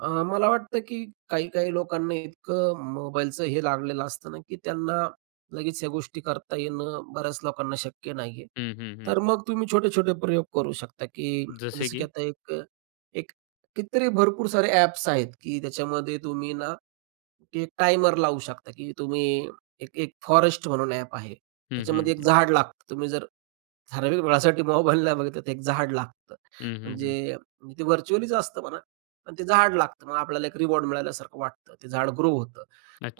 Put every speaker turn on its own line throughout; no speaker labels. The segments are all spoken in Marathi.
अ, मला वाटतं की काही-काही लोकांना इतकं अ, मोबाईलचं हे लागलेलं असतं ना की त्यांना लगेच या गोष्टी करता येणं बऱ्याच लोकांना शक्य नाही आहे.
हं, हं, हं.
तर मग तुम्ही छोटे-छोटे प्रयोग करू शकता, की
जसे
जसं की
की?
आता एक एक कितीतरी भरपूर सारे ॲप्स आहेत की त्याच्यामध्ये तुम्ही ना एक टाइमर लावू शकता, की तुम्ही एक एक फॉरेस्ट म्हणून ॲप आहे.
हं, हं,
त्याच्यामध्ये एक
हं.
झाड लागतं. तुम्ही जर ठराविक वेळेसाठी मोबाइल नाही बघितला 1 झाड लागतं.
हं, हं, हं.
म्हणजे ते व्हर्चुअलीच असतं म्हणा, पण ते झाड लागतं. मग आपल्याला 1 रिवॉर्ड मिळाल्यासारखं वाटतं. ते झाडं ग्रो होतं.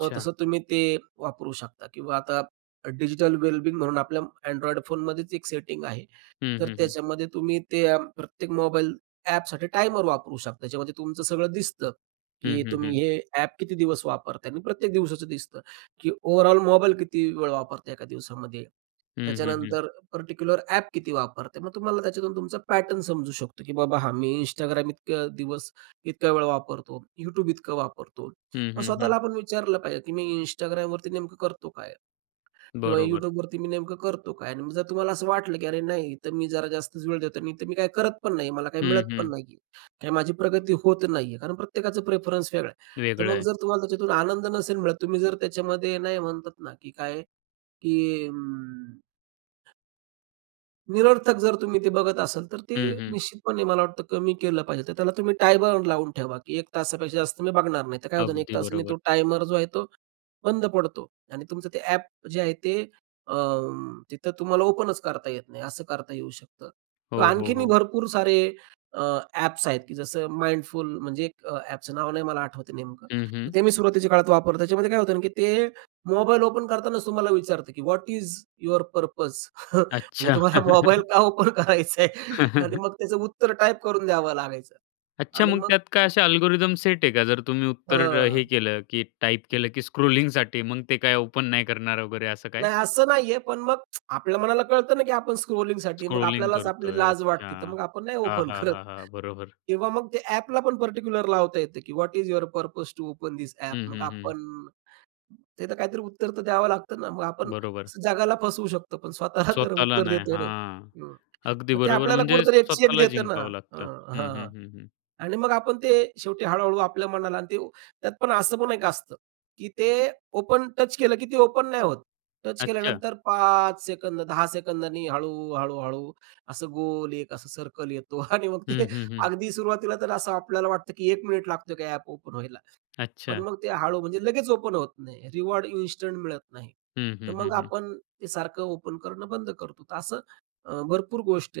मग तसं तुम्ही ते वापरू शकता किंवा आता अ, डिजिटल वेल बिंग म्हणून आपल्या अँन्ड्रॉइड फोनमध्येच 1 सेटिंग आहे.
हं,
तर
हं, हं.
त्याच्यामध्ये तुम्ही ते प्रत्येक मोबाईल ॲपसाठी टायमर वापरू शकता. त्याच्यामध्ये तुमचं सगळं दिसतं,
हं,
की
हं,
तुम्ही
हं.
हे ॲप किती दिवस वापरताय आणि प्रत्येक दिवसाचं दिसतं की ओव्हरऑल मोबाईल किती वेळ वापरताय 1 दिवसामध्ये.
हं, हं, हं.
त्याच्यानंतर पार्टिक्युलर ॲप किती वापरते. मग तुम्हाला त्याच्यातून तुमचा पॅटर्न समजू शकतो की बाबा हां, मी Instagram इतके दिवस इतका वेळ वापरतो, YouTube इतकं वापरतो.
हं,
मग
हं, हं.
स्वतःला आपण विचारलं पाहिजे की मी Instagramवरती नेमकं करतो काय? किंवा
बरोबर.
YouTubeवरती मी नेमकं करतो काय? आणि मग जर तुम्हाला असं वाटलं, की अरे, नाही तर मी जरा जास्तच वेळ देतो आणि तर मी काही करत पण नाहीये. मला काही
हं,
मिळत पण
हं.
नाही आहे आणि माझी प्रगती होत नाही आहे. कारण प्रत्येकाचा प्रेफरन्स वेगळा आहे. तर
वेगळं
मग
आहे.
जर तुम्हाला त्याच्यातून आनंद नसेल, तुम्ही जर त्याच्यामध्ये नाही म्हणतात ना, की काय? की अं निरर्थक जर तुम्ही ते बघत असाल, तर ते
हं, हं.
निश्चितपणे मला वाटतं कमी केलं पाहिजे. तर त्याला तुम्ही टाईम बाउंड लावून ठेवा की 1 तासापेक्षा जास्त मी बघणार नाही. तर काय होत नाही 1
अगदी
तासाने
बरोबर.
तो टायमर जो आहे, तो बंद पडतो आणि तुमचं ते ॲप जे आहे ते अ, तिथं तुम्हाला ओपनच करता येत नाही. असं करता येऊ शकतं
हो, हो,
आणखीनही
हो.
भरपूर सारे अ, ॲप्स आहेत की जसं Mindful म्हणजे अ, ॲपचं नाव नाही मला आठवतंय नेमकं,
हं, हं.
ते मी सुरुवातीच्या काळात वापरलं. त्याच्यामध्ये काय होतं की ते मोबाईल ओपन करतांनाच तुम्हाला विचारतं की, "व्हॉट इज युवर पर्पज?" म्हणजे
अच्छा.
तुम्हाला मोबाईल का ओपन करायच आहे आणि मग त्याचं उत्तर टाइप करून द्यावं लागायचं.
अच्छा,
आणि
मग
मग
त्यात काय असे
[unintelligible]
अल्गोरिदम सेट आहे का जर तुम्ही
हं,
उत्तर
हं, हं.
हे केलं, की टाइप केलं की स्क्रॉलिंगसाठी मग ते काय ओपन नाही करणार वगैरे असं काय?
नाही, असं नाही आहे. पण मग आपल्या मनाला कळतं ना की आपण स्क्रॉलिंगसाठी मग
स्क्रॉलिंग
आपल्यालाच आपली
करतोय.
लाज
अच्छा!
वाटते. तर मग आपण नाही
हां,
ओपन
हां,
करत
हां, हां, बरोबर.
किंवा मग ते ॲपला पण पार्टिक्युलर लावता येतं की, "what is your purpose to open this app."
हं,
मग
हं, हं.
आपण ते तर काहीतरी उत्तर द्यावं लागतं ना. मग आपण
बरोबर.
जगाला फसवू शकतो. पण स्वतःला तर
स्वतःला
उत्तर
नाही,
देतो ना
हां,
हं,
अगदी
मग ते
बरोबर
आपल्याला
म्हणजे
कुठेतरी 1 चेक
स्वतःला
देत ना?
जिंकावं
अ
लागतं. हं,
हां
हं, हं, हं.
आणि मग आपण ते शेवटी हळू-हळू आपल्या मनाला अन् ते त्यात पण असं पण एक असतं, की ते ओपन टच केलं की ते ओपन नाही होत. टच
अच्छा.
केल्यानंतर 5 सेकंद 10 सेकंदांनी हळू, हळू-हळू असं गोल एक असं सर्कल येतो आणि मग ते
हं, हं, हं.
अगदी सुरुवातीला तर असं आपल्याला वाटतं की 1 मिनिट लागतो की ॲप ओपन व्हायला. पण
अच्छा.
मग ते हळू म्हणजे लगेच ओपन होत नाही. रिवॉर्ड इन्स्टंट मिळत नाही.
हं,
तर
हं, हं,
मग
हं.
आपण ते सारखं ओपन करणं बंद करतो. तर असं अ, भरपूर गोष्टी आहेत.